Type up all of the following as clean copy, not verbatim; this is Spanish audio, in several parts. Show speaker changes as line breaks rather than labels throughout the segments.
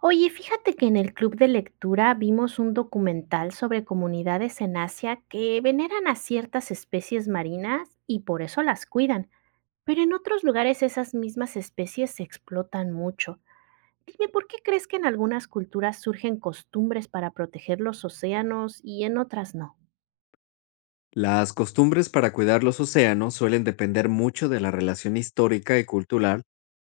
Oye, fíjate que en el club de lectura vimos un documental sobre comunidades en Asia que veneran a ciertas especies marinas y por eso las cuidan, pero en otros lugares esas mismas especies se explotan mucho. Dime, ¿por qué crees que en algunas culturas surgen costumbres para proteger los océanos y en otras no?
Las costumbres para cuidar los océanos suelen depender mucho de la relación histórica y cultural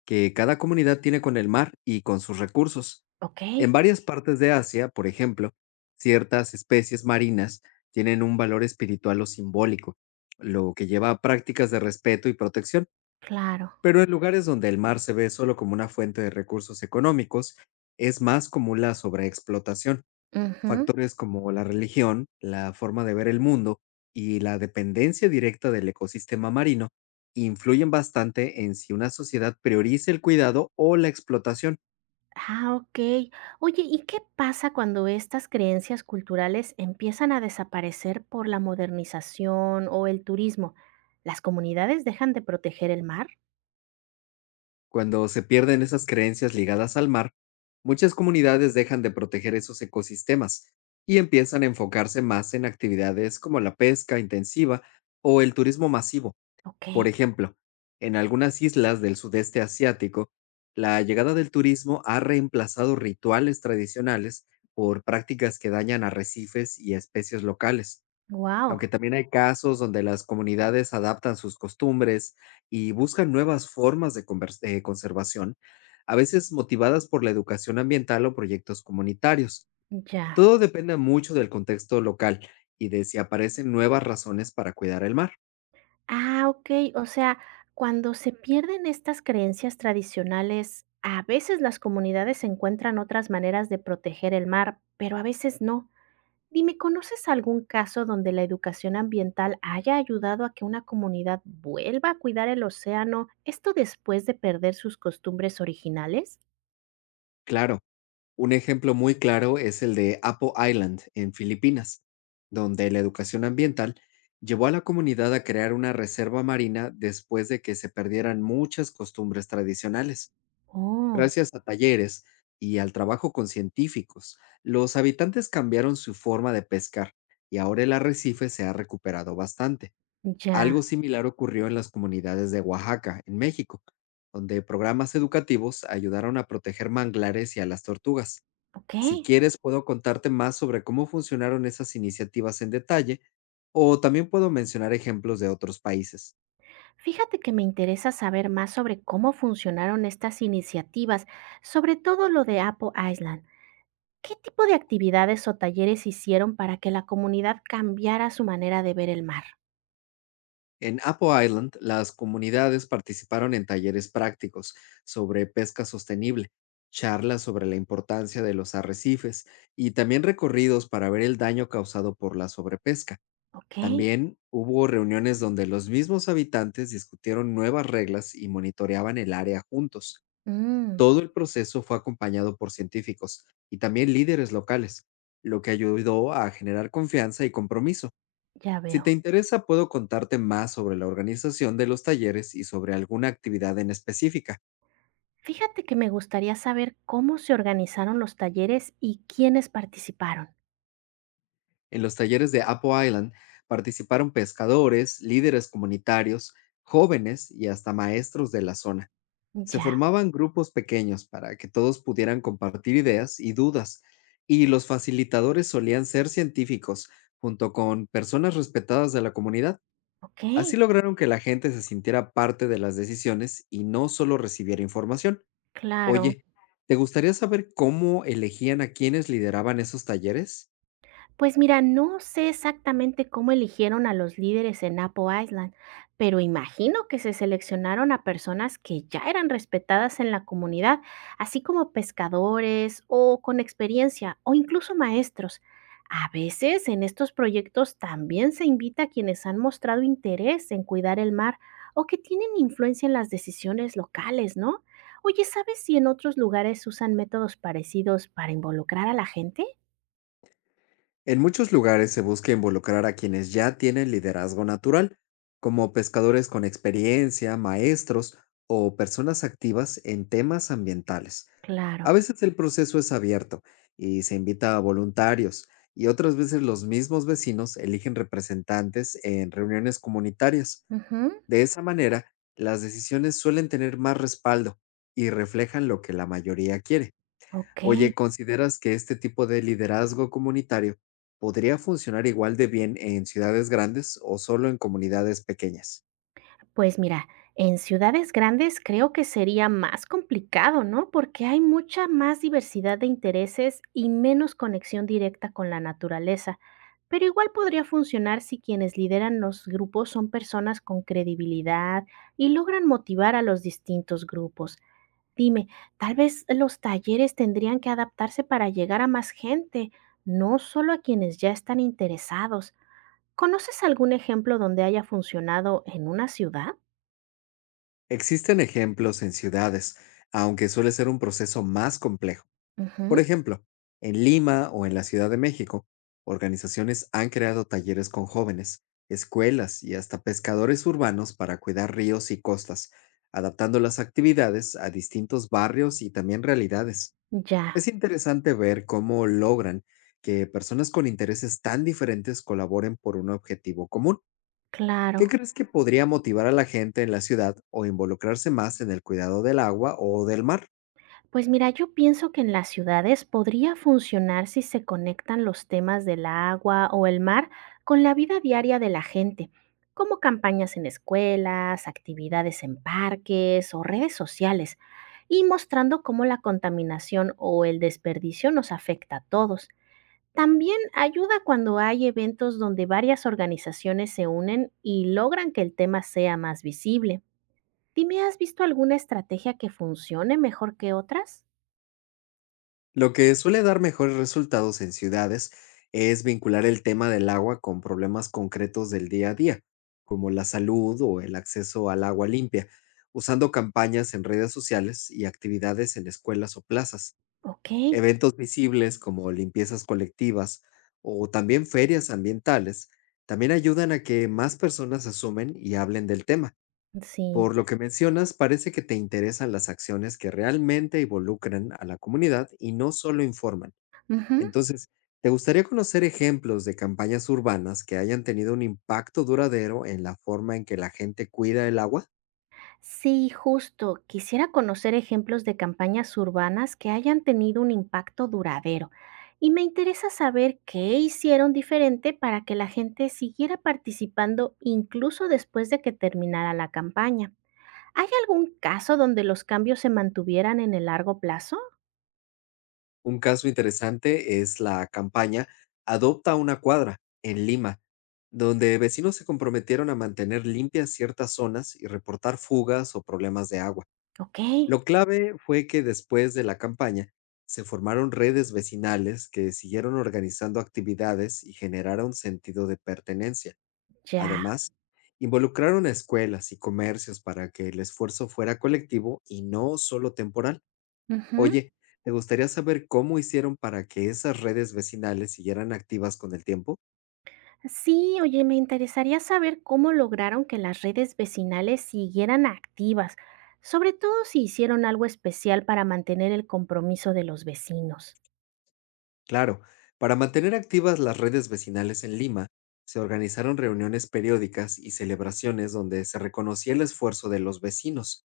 que cada comunidad tiene con el mar y con sus recursos.
Ok,
En varias partes de Asia, por ejemplo, ciertas especies marinas tienen un valor espiritual o simbólico, lo que lleva a prácticas de respeto y protección,
claro.
pero en lugares donde el mar se ve solo como una fuente de recursos económicos, es más común la sobreexplotación.
Ujú.
Factores como la religión, la forma de ver el mundo y la dependencia directa del ecosistema marino influyen bastante en si una sociedad prioriza el cuidado o la explotación.
Ah, ok. Oye, ¿y qué pasa cuando estas creencias culturales empiezan a desaparecer por la modernización o el turismo? ¿Las comunidades dejan de proteger el mar?
Cuando se pierden esas creencias ligadas al mar, muchas comunidades dejan de proteger esos ecosistemas y empiezan a enfocarse más en actividades como la pesca intensiva o el turismo masivo.
Ok,
Por ejemplo, en algunas islas del sudeste asiático, la llegada del turismo ha reemplazado rituales tradicionales por prácticas que dañan arrecifes y especies locales,
wow,
aunque también hay casos donde las comunidades adaptan sus costumbres y buscan nuevas formas de conservación, a veces motivadas por la educación ambiental o proyectos comunitarios.
ya.
Todo depende mucho del contexto local y de si aparecen nuevas razones para cuidar el mar.
Ah, ok, o sea, cuando se pierden estas creencias tradicionales, a veces las comunidades encuentran otras maneras de proteger el mar, pero a veces no. Dime, ¿conoces algún caso donde la educación ambiental haya ayudado a que una comunidad vuelva a cuidar el océano, esto después de perder sus costumbres originales?
Claro. Un ejemplo muy claro es el de Apo Island, en Filipinas, donde la educación ambiental llevó a la comunidad a crear una reserva marina después de que se perdieran muchas costumbres tradicionales.
Oh,
Gracias a talleres y al trabajo con científicos, los habitantes cambiaron su forma de pescar y ahora el arrecife se ha recuperado bastante.
ya,
Algo similar ocurrió en las comunidades de Oaxaca, en México, donde programas educativos ayudaron a proteger manglares y a las tortugas.
ok.
Si quieres, puedo contarte más sobre cómo funcionaron esas iniciativas en detalle, o también puedo mencionar ejemplos de otros países.
Fíjate que me interesa saber más sobre cómo funcionaron estas iniciativas, sobre todo lo de Apple Island. ¿Qué tipo de actividades o talleres hicieron para que la comunidad cambiara su manera de ver el mar?
En Apple Island, las comunidades participaron en talleres prácticos sobre pesca sostenible, charlas sobre la importancia de los arrecifes y también recorridos para ver el daño causado por la sobrepesca.
Ok,
También hubo reuniones donde los mismos habitantes discutieron nuevas reglas y monitoreaban el área juntos.
mm,
Todo el proceso fue acompañado por científicos y también líderes locales, lo que ayudó a generar confianza y compromiso.
ya
Si te
veo.
interesa, puedo contarte más sobre la organización de los talleres y sobre alguna actividad en específica.
Fíjate que me gustaría saber cómo se organizaron los talleres y quiénes participaron.
En los talleres de Apple Island participaron pescadores, líderes comunitarios, jóvenes y hasta maestros de la zona. Se
Ya,
formaban grupos pequeños para que todos pudieran compartir ideas y dudas, y los facilitadores solían ser científicos, junto con personas respetadas de la comunidad.
ok,
Así lograron que la gente se sintiera parte de las decisiones y no solo recibiera información.
claro.
Oye, ¿te gustaría saber cómo elegían a quienes lideraban esos talleres?
Pues mira, no sé exactamente cómo eligieron a los líderes en Apo Island, pero imagino que se seleccionaron a personas que ya eran respetadas en la comunidad, así como pescadores o con experiencia o incluso maestros. A veces en estos proyectos también se invita a quienes han mostrado interés en cuidar el mar o que tienen influencia en las decisiones locales, ¿no? Oye, ¿sabes si en otros lugares usan métodos parecidos para involucrar a la gente?
En muchos lugares se busca involucrar a quienes ya tienen liderazgo natural, como pescadores con experiencia, maestros o personas activas en temas ambientales.
Claro.
A veces el proceso es abierto y se invita a voluntarios, y otras veces los mismos vecinos eligen representantes en reuniones comunitarias.
Ujú.
De esa manera, las decisiones suelen tener más respaldo y reflejan lo que la mayoría quiere.
Ok,
Oye, ¿consideras que este tipo de liderazgo comunitario podría funcionar igual de bien en ciudades grandes o solo en comunidades pequeñas?
pues mira, en ciudades grandes creo que sería más complicado, ¿no? Porque hay mucha más diversidad de intereses y menos conexión directa con la naturaleza. Pero igual podría funcionar si quienes lideran los grupos son personas con credibilidad y logran motivar a los distintos grupos. Dime, tal vez los talleres tendrían que adaptarse para llegar a más gente, no solo a quienes ya están interesados. ¿Conoces algún ejemplo donde haya funcionado en una ciudad?
Existen ejemplos en ciudades, aunque suele ser un proceso más complejo. Por
Ujú,
ejemplo, en Lima o en la Ciudad de México, organizaciones han creado talleres con jóvenes, escuelas y hasta pescadores urbanos para cuidar ríos y costas, adaptando las actividades a distintos barrios y también realidades.
ya,
Es interesante ver cómo logran que personas con intereses tan diferentes colaboren por un objetivo común. ¿Qué
claro.
crees que podría motivar a la gente en la ciudad o involucrarse más en el cuidado del agua o del mar?
Pues mira, yo pienso que en las ciudades podría funcionar si se conectan los temas del agua o el mar con la vida diaria de la gente, como campañas en escuelas, actividades en parques o redes sociales, y mostrando cómo la contaminación o el desperdicio nos afecta a todos. También ayuda cuando hay eventos donde varias organizaciones se unen y logran que el tema sea más visible. Dime, ¿has visto alguna estrategia que funcione mejor que otras?
Lo que suele dar mejores resultados en ciudades es vincular el tema del agua con problemas concretos del día a día, como la salud o el acceso al agua limpia, usando campañas en redes sociales y actividades en escuelas o plazas.
Ok,
Eventos visibles como limpiezas colectivas o también ferias ambientales también ayudan a que más personas asumen y hablen del tema.
sí.
Por lo que mencionas, parece que te interesan las acciones que realmente involucran a la comunidad y no solo informan.
Ujú.
Entonces, ¿te gustaría conocer ejemplos de campañas urbanas que hayan tenido un impacto duradero en la forma en que la gente cuida el agua?
Sí, justo. Quisiera conocer ejemplos de campañas urbanas que hayan tenido un impacto duradero. Y me interesa saber qué hicieron diferente para que la gente siguiera participando incluso después de que terminara la campaña. ¿Hay algún caso donde los cambios se mantuvieran en el largo plazo?
Un caso interesante es la campaña Adopta una cuadra en Lima, donde vecinos se comprometieron a mantener limpias ciertas zonas y reportar fugas o problemas de agua.
Ok,
Lo clave fue que después de la campaña se formaron redes vecinales que siguieron organizando actividades y generaron sentido de pertenencia.
ya.
Además, involucraron a escuelas y comercios para que el esfuerzo fuera colectivo y no solo temporal.
Ujú.
Oye, ¿te gustaría saber cómo hicieron para que esas redes vecinales siguieran activas con el tiempo?
Sí, oye, me interesaría saber cómo lograron que las redes vecinales siguieran activas, sobre todo si hicieron algo especial para mantener el compromiso de los vecinos.
Claro, para mantener activas las redes vecinales en Lima, se organizaron reuniones periódicas y celebraciones donde se reconocía el esfuerzo de los vecinos,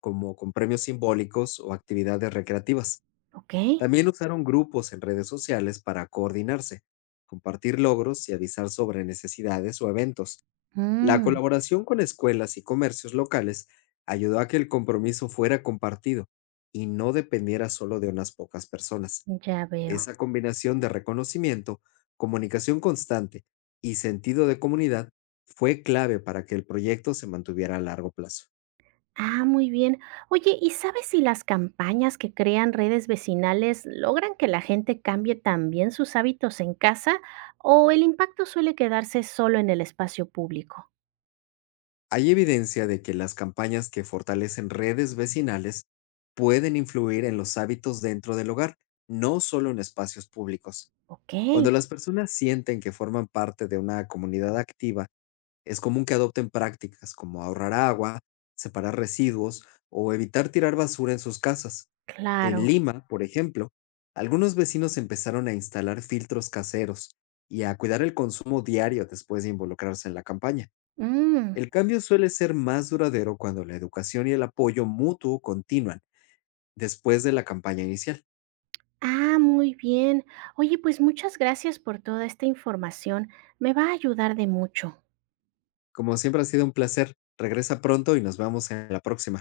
como con premios simbólicos o actividades recreativas.
Ok,
También usaron grupos en redes sociales para coordinarse, compartir logros y avisar sobre necesidades o eventos. La
mm,
colaboración con escuelas y comercios locales ayudó a que el compromiso fuera compartido y no dependiera solo de unas pocas personas.
ya veo.
Esa combinación de reconocimiento, comunicación constante y sentido de comunidad fue clave para que el proyecto se mantuviera a largo plazo.
Ah, muy bien. Oye, ¿y sabes si las campañas que crean redes vecinales logran que la gente cambie también sus hábitos en casa o el impacto suele quedarse solo en el espacio público?
Hay evidencia de que las campañas que fortalecen redes vecinales pueden influir en los hábitos dentro del hogar, no solo en espacios públicos.
Ok,
Cuando las personas sienten que forman parte de una comunidad activa, es común que adopten prácticas como ahorrar agua, separar residuos o evitar tirar basura en sus casas. En
claro.
Lima, por ejemplo, algunos vecinos empezaron a instalar filtros caseros y a cuidar el consumo diario después de involucrarse en la campaña.
Mm.
El cambio suele ser más duradero cuando la educación y el apoyo mutuo continúan después de la campaña inicial.
Ah, muy bien. Oye, pues muchas gracias por toda esta información. Me va a ayudar de mucho.
Como siempre ha sido un placer, regresa pronto y nos vemos en la próxima.